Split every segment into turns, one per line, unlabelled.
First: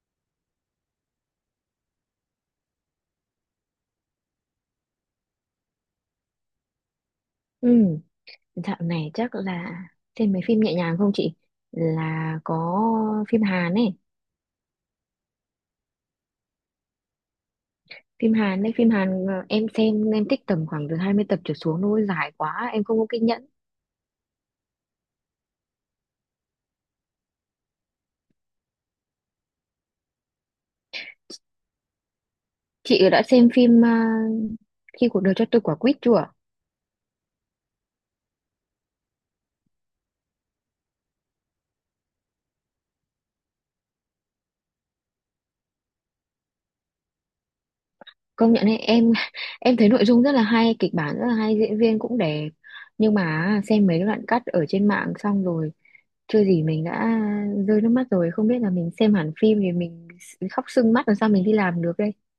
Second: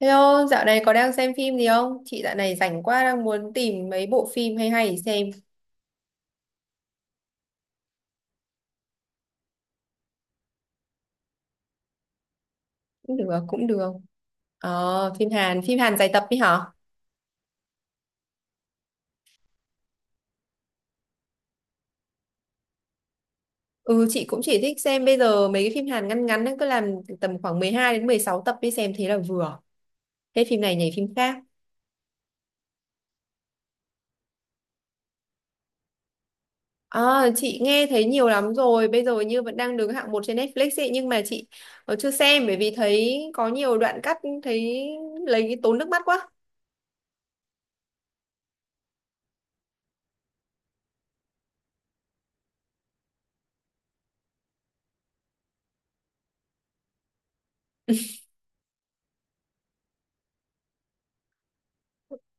Hello, dạo này có đang xem phim gì không? Chị dạo này rảnh quá đang muốn tìm mấy bộ phim hay hay để xem.
Ừ, dạo này chắc là xem mấy phim nhẹ nhàng không chị? Là có
Cũng được,
phim
cũng
Hàn
được.
ấy,
Phim Hàn dài tập đi hả?
phim Hàn đấy, phim Hàn em xem em thích tầm khoảng từ 20 tập trở xuống thôi, dài quá, em không có kiên nhẫn.
Ừ, chị cũng chỉ thích xem bây giờ mấy cái phim Hàn ngắn ngắn ấy, cứ làm tầm khoảng 12 đến 16 tập đi xem thế là vừa. Hết phim này nhảy phim khác.
Chị đã xem phim Khi cuộc đời cho tôi quả quýt chưa?
Ờ, chị nghe thấy nhiều lắm rồi, bây giờ như vẫn đang đứng hạng một trên Netflix ấy, nhưng mà chị chưa xem bởi vì thấy có nhiều đoạn cắt thấy lấy tốn nước mắt quá.
Công nhận ấy, em em thấy nội dung rất là hay, kịch bản rất là hay, diễn viên cũng đẹp. Nhưng mà xem mấy đoạn cắt ở trên mạng xong rồi chưa gì mình đã rơi nước mắt rồi, không biết là mình xem hẳn phim thì mình khóc sưng mắt làm sao mình đi làm được.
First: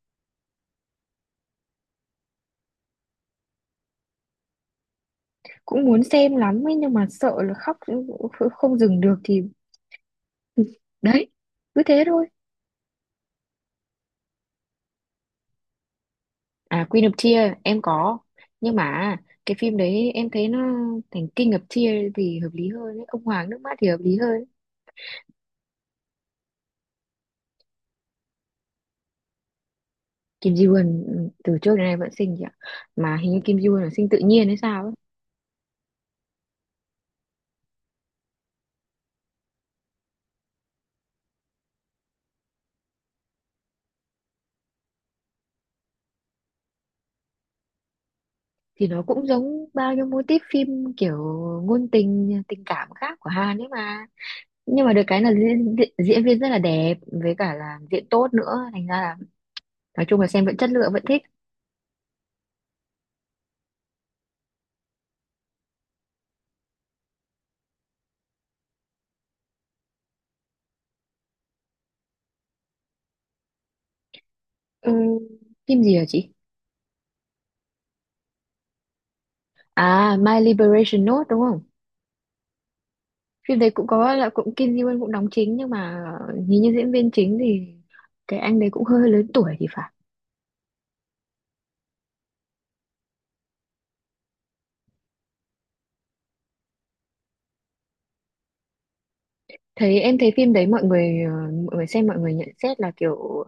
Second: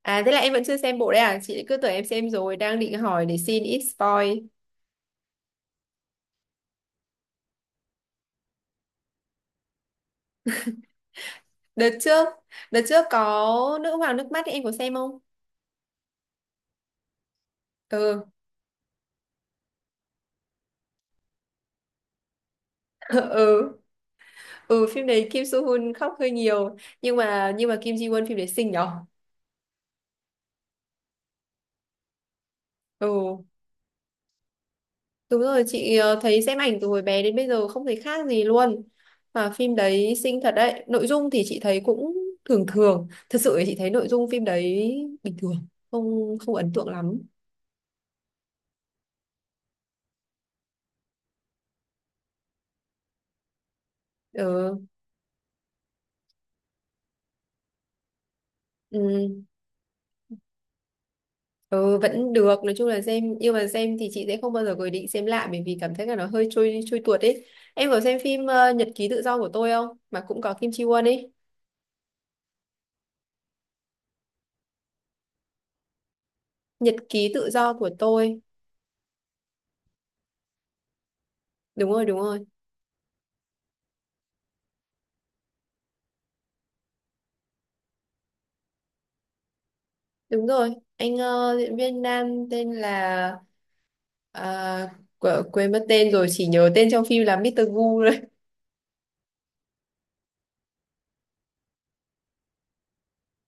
À, thế là em vẫn chưa xem bộ đấy à? Chị cứ tưởng em xem rồi, đang định hỏi để xin ít spoil.
Cũng muốn xem lắm ấy nhưng mà sợ là khóc không dừng được thì đấy, cứ
Đợt
thế
trước,
thôi.
đợt trước có Nữ hoàng nước mắt ấy, em có xem không?
À, Queen of Tears em có,
Ừ,
nhưng mà cái phim đấy em thấy nó thành King of Tears thì hợp lý hơn ấy. Ông Hoàng nước
ừ,
mắt thì hợp lý hơn.
ừ, phim đấy Kim Soo Hyun khóc hơi nhiều, nhưng mà Kim Ji Won phim đấy xinh nhở?
Kim Ji Won ừ, từ trước đến nay vẫn xinh chị ạ, mà hình
Ừ,
như Kim Ji Won là sinh tự nhiên hay sao ấy.
đúng rồi, chị thấy xem ảnh từ hồi bé đến bây giờ không thấy khác gì luôn. Mà phim đấy xinh thật đấy, nội dung thì chị thấy cũng thường thường, thật sự thì chị thấy nội dung phim đấy bình thường, không không ấn tượng lắm.
Thì nó cũng giống bao nhiêu mô típ phim kiểu ngôn tình tình cảm khác của Hàn ấy mà.
Ừ.
Nhưng mà được cái là diễn viên rất là đẹp với cả là diễn tốt nữa, thành ra
Ừ.
là nói chung là xem vẫn chất lượng, vẫn thích.
Ừ, vẫn được nói chung là xem, nhưng mà xem thì chị sẽ không bao giờ có ý định xem lại bởi vì cảm thấy là nó hơi trôi trôi tuột ấy. Em có xem phim Nhật ký tự do của tôi không, mà cũng có Kim Chi Won ấy?
Ừm, Phim gì hả chị?
Nhật ký tự do của tôi.
À, My Liberation Note đúng không?
Đúng rồi, đúng rồi,
Phim đấy cũng có là cũng Kim Ji Won cũng đóng chính, nhưng mà nhìn như diễn viên chính thì cái anh đấy cũng hơi, hơi lớn tuổi thì phải.
đúng rồi. Anh diễn viên nam tên là ờ, quên mất tên rồi, chỉ nhớ tên trong phim là Mr. Gu thôi.
Thấy em thấy phim đấy mọi người xem, mọi người nhận xét là kiểu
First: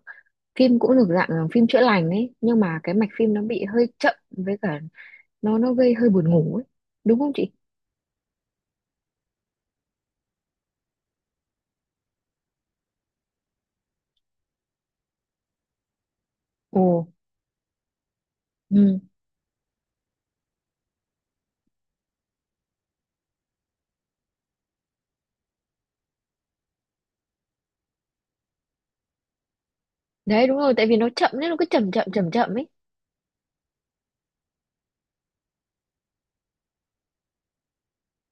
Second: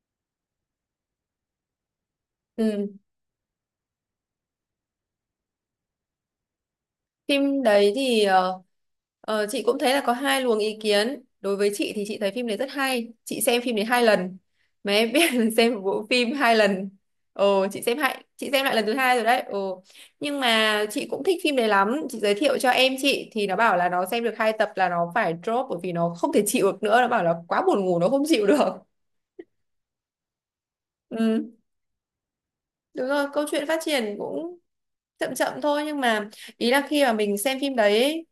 phim cũng được dạng là phim chữa lành ấy, nhưng mà cái
Ừ.
mạch phim nó bị hơi chậm, với cả nó gây hơi buồn ngủ ấy, đúng không chị?
Phim đấy thì chị cũng thấy là có hai luồng ý kiến. Đối với chị thì chị thấy phim đấy rất hay. Chị xem phim đấy hai lần. Mà em biết là xem một bộ phim hai
Ồ.
lần. Ồ, chị xem lại lần thứ
Ừ.
hai rồi đấy. Ồ. Nhưng mà chị cũng thích phim đấy lắm. Chị giới thiệu cho em chị thì nó bảo là nó xem được hai tập là nó phải drop bởi vì nó không thể chịu được nữa. Nó bảo là quá buồn ngủ nó không chịu được.
Đấy, đúng rồi, tại vì nó chậm nên
Ừ,
nó cứ chậm chậm chậm chậm ấy.
đúng rồi, câu chuyện phát triển cũng chậm chậm thôi, nhưng mà ý là khi mà mình xem phim đấy ấy,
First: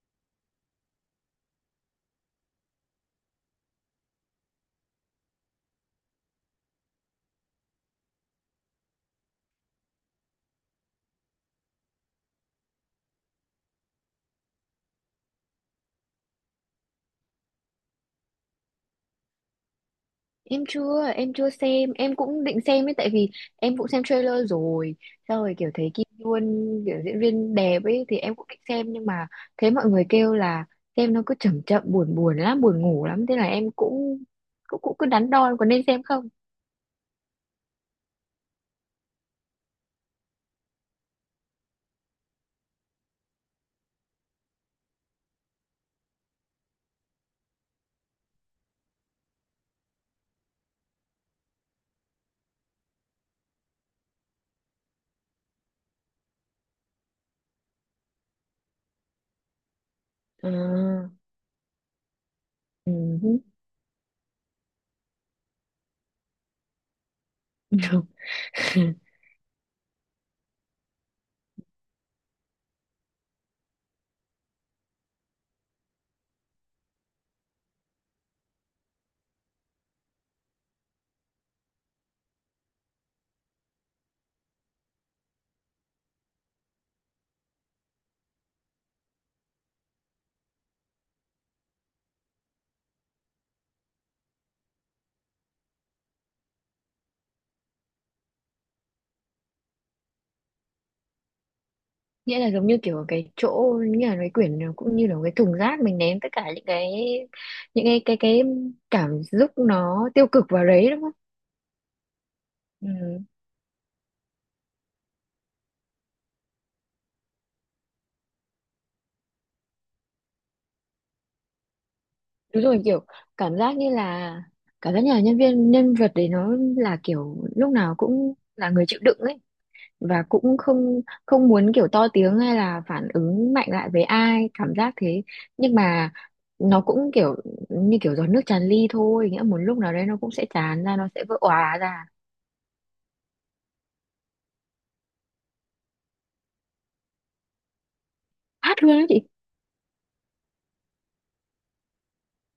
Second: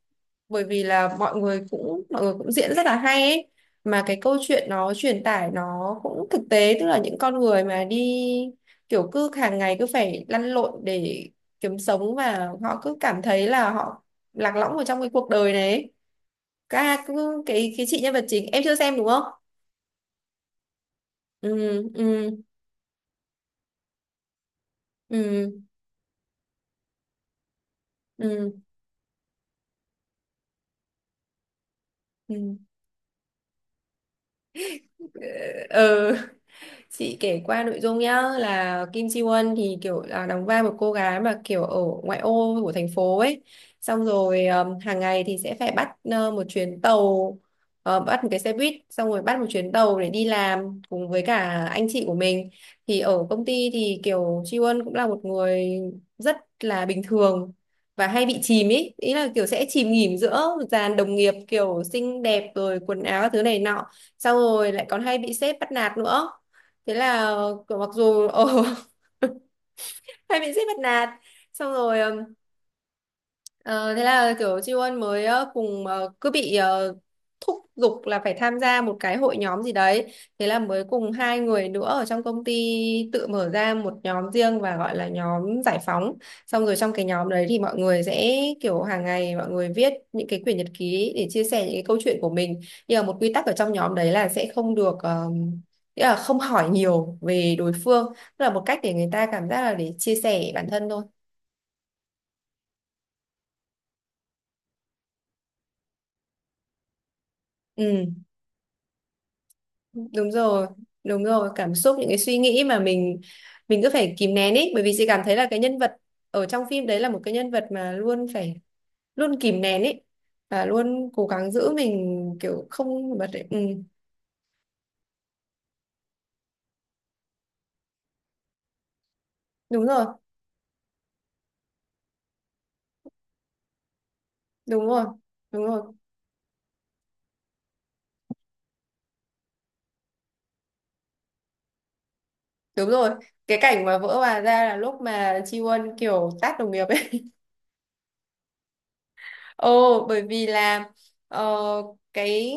bởi vì là mọi người cũng diễn rất là hay ấy, mà cái câu chuyện nó truyền tải nó cũng thực tế, tức là những con người mà đi kiểu cứ hàng ngày cứ phải lăn lộn để kiếm sống và họ cứ cảm thấy là họ lạc lõng ở trong cái cuộc đời này ấy. Các cứ cái chị nhân vật chính em chưa xem đúng không?
Em chưa, em
Ừ,
chưa xem, em
ừ,
cũng định xem ấy, tại vì em cũng xem trailer rồi. Sau
ừ,
rồi kiểu thấy Kim Yoon, kiểu diễn viên đẹp ấy thì em cũng
ừ,
định xem, nhưng mà thấy mọi người kêu là xem nó cứ chậm chậm buồn
ừ.
buồn
Ừ.
lắm, buồn ngủ lắm, thế là em cũng cũng cũng cứ đắn đo có nên xem
Ờ,
không.
chị kể qua nội dung nhá, là Kim Ji Won thì kiểu là đóng vai một cô gái mà kiểu ở ngoại ô của thành phố ấy, xong rồi hàng ngày thì sẽ phải bắt một chuyến tàu, bắt một cái xe buýt xong rồi bắt một chuyến tàu để đi làm cùng với cả anh chị của mình. Thì ở công ty thì kiểu Ji Won cũng là một người rất là bình thường và hay bị chìm ý ý là kiểu sẽ chìm nghỉm giữa dàn
À.
đồng nghiệp kiểu xinh đẹp rồi quần áo các
Ừ.
thứ này nọ, xong rồi lại còn hay bị sếp bắt nạt nữa. Thế là kiểu mặc dù ồ hay bị sếp bắt nạt, xong rồi Ờ, thế là kiểu Chi Won mới cùng cứ bị thúc giục là phải tham gia một cái hội nhóm gì đấy. Thế là mới cùng hai người nữa ở trong công ty tự mở ra một nhóm riêng và gọi là nhóm giải phóng. Xong rồi trong cái nhóm đấy thì mọi người sẽ kiểu hàng ngày mọi người viết những cái quyển nhật ký để chia sẻ những cái câu chuyện của mình. Nhưng mà một quy tắc ở trong nhóm đấy là sẽ không được nghĩa là không hỏi nhiều về đối phương. Tức là một cách để người ta cảm giác là để chia sẻ bản thân thôi.
Nghĩa là giống như kiểu cái chỗ, như là cái quyển nó cũng như là cái thùng rác mình ném tất cả những cái những cái
Ừ.
cái cái cảm xúc nó tiêu
Đúng
cực vào
rồi,
đấy, đúng không?
đúng rồi, cảm xúc những cái suy nghĩ mà
Ừ.
mình cứ phải kìm nén ý, bởi vì chị cảm thấy là cái nhân vật ở trong phim đấy là một cái nhân vật mà luôn phải luôn kìm nén ý và luôn cố gắng giữ mình
Đúng
kiểu
rồi, kiểu
không bật ấy. Ừ,
cảm giác như là cảm giác như là nhân vật đấy nó là kiểu lúc nào cũng là người chịu đựng ấy,
đúng rồi,
và cũng không không muốn kiểu to tiếng hay là phản ứng mạnh lại với ai, cảm
đúng
giác
rồi,
thế.
đúng
Nhưng
rồi,
mà nó cũng kiểu như kiểu giọt nước tràn ly thôi, nghĩa một lúc nào đấy nó cũng sẽ tràn ra, nó sẽ vỡ òa ra.
đúng rồi. Cái cảnh mà vỡ hòa ra là lúc mà Chi Won kiểu tát đồng nghiệp ấy.
Hát luôn đó chị.
Ồ, bởi vì là ờ, cái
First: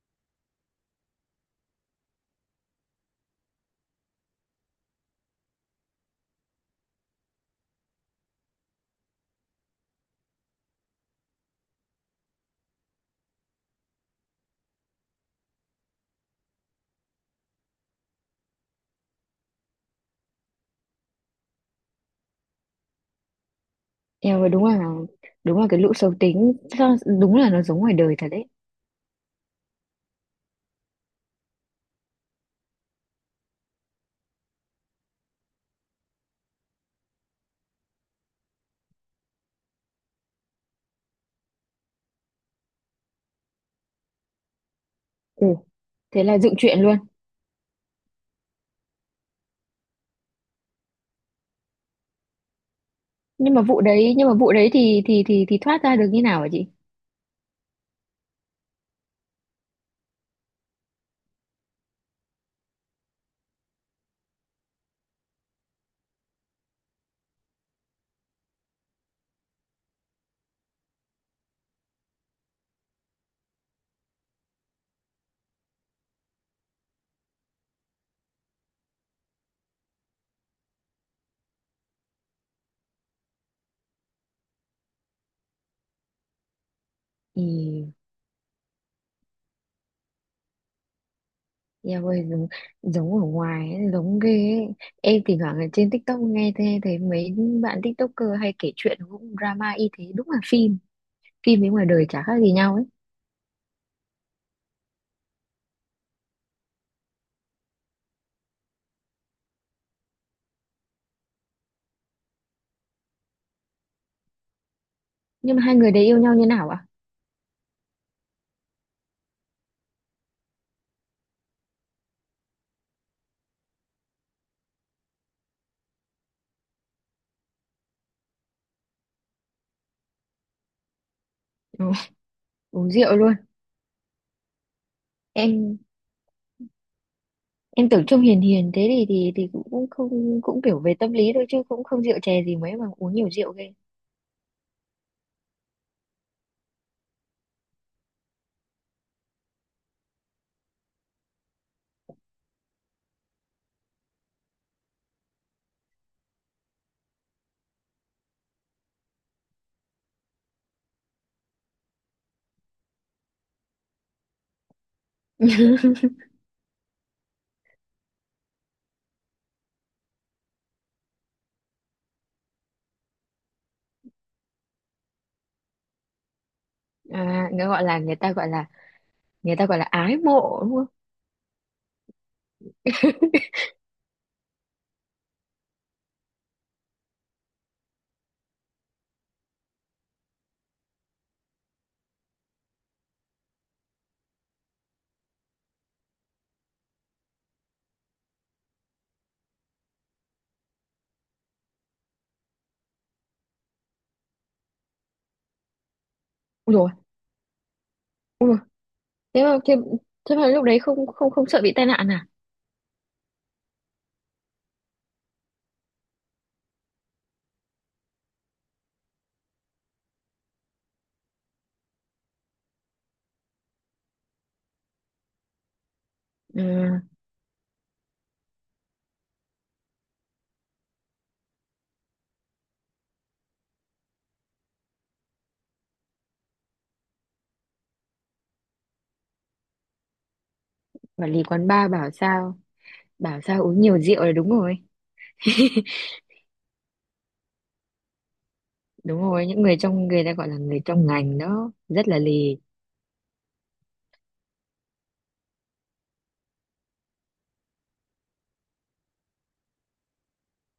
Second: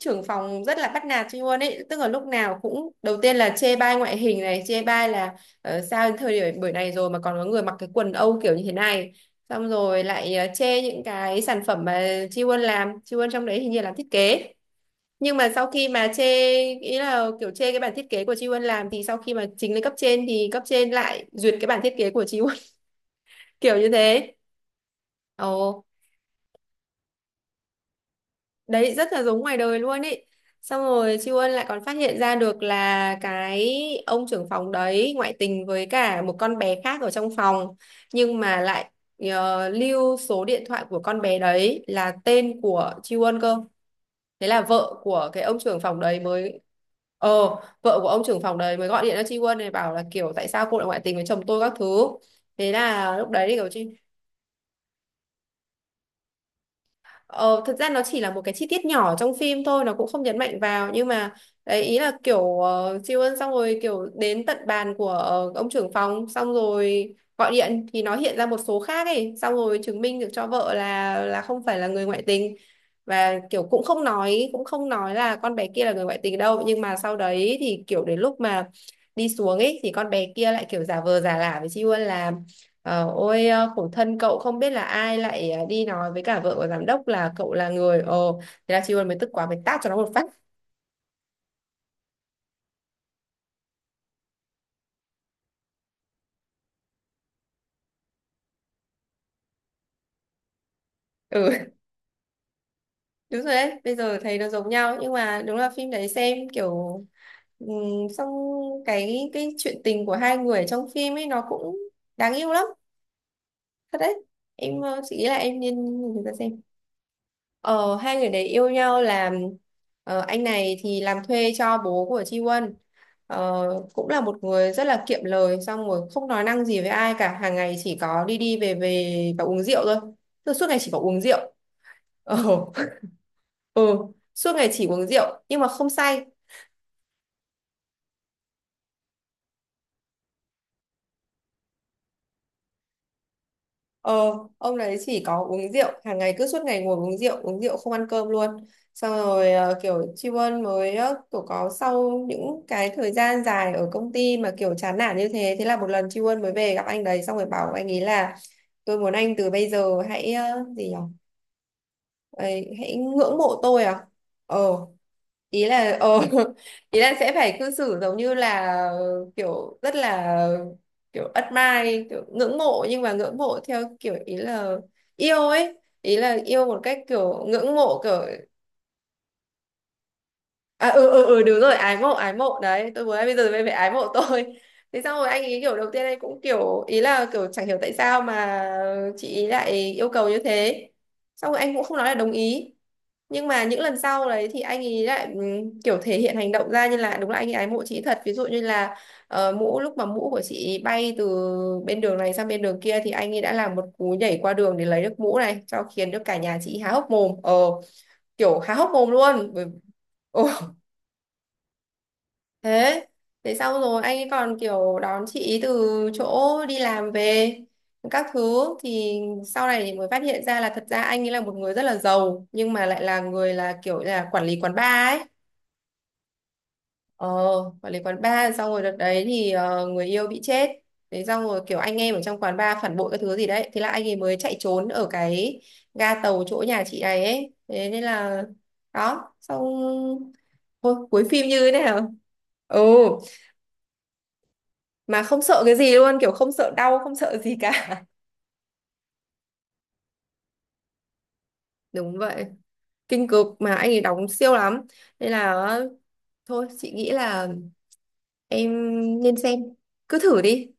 trưởng phòng rất là bắt nạt chị luôn ấy, tức là lúc nào cũng đầu tiên là chê bai ngoại hình này, chê bai là sao đến thời điểm buổi này rồi mà còn có người mặc cái quần âu kiểu như thế này. Xong rồi lại chê những cái sản phẩm mà Chi Won làm, Chi Won trong đấy hình như làm thiết kế. Nhưng mà sau khi mà chê, ý là kiểu chê cái bản thiết kế của Chi Won làm, thì sau khi mà trình lên cấp trên thì cấp trên lại duyệt cái bản thiết kế của Chi Won kiểu như thế.
Em ơi, đúng là cái
Ồ.
lũ xấu tính đúng là nó giống ngoài đời thật đấy.
Đấy rất là giống ngoài đời luôn ý. Xong rồi Siêu Ân lại còn phát hiện ra được là cái ông trưởng phòng đấy ngoại tình với cả một con bé khác ở trong phòng, nhưng mà lại lưu số điện thoại của con bé đấy là tên của Siêu Ân cơ. Thế là vợ của cái
Ừ,
ông trưởng phòng đấy
thế là dựng
mới
chuyện luôn.
ờ vợ của ông trưởng phòng đấy mới gọi điện cho Siêu Ân này, bảo là kiểu tại sao cô lại ngoại tình với chồng tôi các thứ. Thế là lúc đấy thì
Nhưng mà
kiểu
vụ
Chi
đấy, nhưng mà vụ đấy thì thoát ra được như nào hả chị?
Ờ, thật ra nó chỉ là một cái chi tiết nhỏ trong phim thôi, nó cũng không nhấn mạnh vào, nhưng mà đấy, ý là kiểu siêu ân xong rồi kiểu đến tận bàn của ông trưởng phòng xong rồi gọi điện thì nó hiện ra một số khác ấy, xong rồi chứng minh được cho vợ là không phải là người ngoại tình, và kiểu cũng không nói là con bé kia là người ngoại tình đâu. Nhưng mà sau đấy thì kiểu đến lúc mà đi xuống ấy, thì con bé kia lại kiểu giả vờ giả lả với Siêu Ân là Ôi, khổ thân cậu, không biết là ai lại đi nói với cả vợ của giám đốc là
Ý.
cậu là người. Ồ, thế là chị Huân mới tức quá mới tát cho nó một phát.
Eo ơi giống, giống ở ngoài ấy, giống ghê ấy. Em thỉnh thoảng ở trên TikTok nghe thấy, mấy bạn TikToker hay kể chuyện cũng drama y thế, đúng là phim, phim với
Ừ.
ngoài đời chả khác gì nhau ấy.
Đúng rồi đấy, bây giờ thấy nó giống nhau, nhưng mà đúng là phim đấy xem kiểu ừm, xong cái chuyện tình của hai người trong phim ấy nó cũng đáng yêu lắm, thật đấy. Em chị nghĩ là
Nhưng
em
mà hai người
nên
đấy yêu
nhìn ra
nhau như
xem.
nào ạ?
Ờ, hai người đấy yêu nhau là anh này thì làm thuê cho bố của Chi Won. Ờ, cũng là một người rất là kiệm lời, xong rồi không nói năng gì với ai cả, hàng ngày chỉ có đi đi về về và uống rượu thôi. Tức là suốt ngày chỉ có uống rượu
Ừ,
ờ.
uống rượu luôn.
Ừ. Suốt ngày chỉ uống rượu nhưng mà
em
không say.
em tưởng trông hiền hiền thế thì cũng cũng không cũng kiểu về tâm lý thôi, chứ cũng không rượu chè gì mấy mà uống nhiều rượu ghê.
Ờ, ông đấy chỉ có uống rượu, hàng ngày cứ suốt ngày ngồi uống rượu không ăn cơm luôn. Xong rồi kiểu Tri Ân mới kiểu có sau những cái thời gian dài ở công ty mà kiểu chán nản như thế, thế là một lần Tri Ân mới về gặp anh đấy xong rồi bảo anh ấy là tôi muốn anh từ bây giờ hãy gì nhỉ? Ấy, hãy ngưỡng mộ tôi à? Ờ, ý là ý là sẽ phải cư xử giống như là kiểu rất là kiểu admire, kiểu ngưỡng mộ, nhưng mà ngưỡng mộ theo kiểu ý là yêu ấy, ý là yêu một cách kiểu
À, người
ngưỡng
gọi là
mộ
người
kiểu.
ta gọi là người ta gọi là ái mộ đúng không?
À, ừ, ừ, ừ, đúng rồi, ái mộ, ái mộ đấy, tôi muốn anh bây giờ mới phải ái mộ tôi. Thế xong rồi anh ý kiểu đầu tiên anh cũng kiểu ý là kiểu chẳng hiểu tại sao mà chị ý lại yêu cầu như thế, xong rồi anh cũng không nói là đồng ý, nhưng mà những lần sau đấy thì anh ấy lại kiểu thể hiện hành động ra như là đúng là anh ấy ái mộ chị thật, ví dụ như là lúc mà mũ của chị bay từ bên đường này sang bên đường kia thì anh ấy đã làm một cú nhảy qua đường để lấy được mũ này cho, khiến được cả nhà
Ui
chị
rồi.
há hốc mồm
Ui dồi,
kiểu há hốc mồm
thế
luôn.
mà thế, thế mà
Ồ,
lúc đấy không không không sợ bị tai nạn à?
thế thế xong rồi anh ấy còn kiểu đón chị ý từ chỗ đi làm về các thứ, thì sau này thì mới phát hiện ra là thật ra anh ấy là một người rất là giàu nhưng mà lại là người là kiểu là quản lý quán bar ấy.
Ừ.
Ờ, quản lý quán bar, xong rồi đợt đấy thì người yêu bị chết. Đấy, xong rồi kiểu anh em ở trong quán bar phản bội cái thứ gì đấy. Thế là anh ấy mới chạy trốn ở cái ga tàu chỗ nhà chị này ấy. Thế nên là đó, xong. Ôi, cuối
Quản lý
phim như
quán
thế
bar bảo
nào.
sao,
Ừ,
bảo sao uống nhiều rượu là đúng rồi.
mà không sợ cái gì luôn, kiểu không sợ đau, không sợ gì cả.
Đúng rồi, những người trong, người ta gọi là người trong ngành đó rất
Đúng
là
vậy,
lì.
kinh cực mà anh ấy đóng siêu lắm. Nên là thôi chị nghĩ là em nên xem. Cứ thử đi,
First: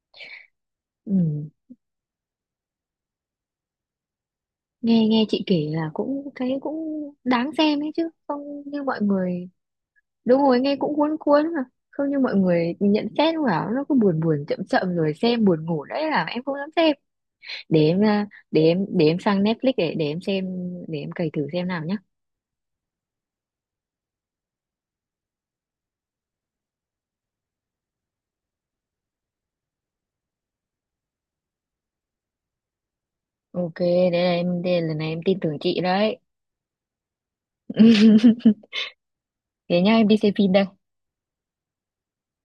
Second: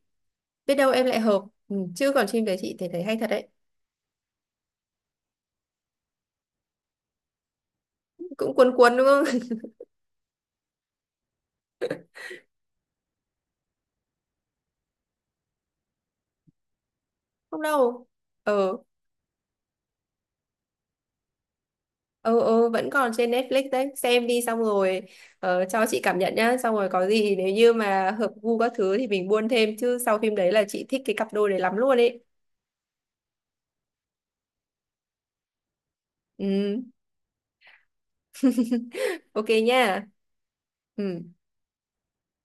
biết đâu em lại hợp.
Ừ.
Ừ, chứ còn phim đấy chị thấy thấy hay thật đấy.
nghe nghe chị kể là cũng thấy cũng đáng xem ấy chứ
Cũng
không
cuốn
như
cuốn
mọi
đúng không?
người. Đúng rồi, nghe cũng cuốn cuốn mà, không như mọi người nhận xét cũng bảo nó cứ buồn buồn chậm chậm rồi xem buồn ngủ, đấy là em không dám xem.
Không
để em
đâu.
à, để
ờ
em để em sang Netflix, để em xem. Để em cày thử xem nào nhá.
ờ Vẫn còn trên Netflix đấy, xem đi, xong rồi cho chị cảm nhận nhá, xong rồi có gì nếu như mà hợp gu các thứ thì mình buôn thêm, chứ sau phim đấy là chị thích cái cặp đôi đấy lắm luôn ấy.
OK. Đây là em đây, lần này em tin tưởng chị đấy.
Ừ. Ok
Thế nhá,
nha.
em đi xem phim đây.
Ừ.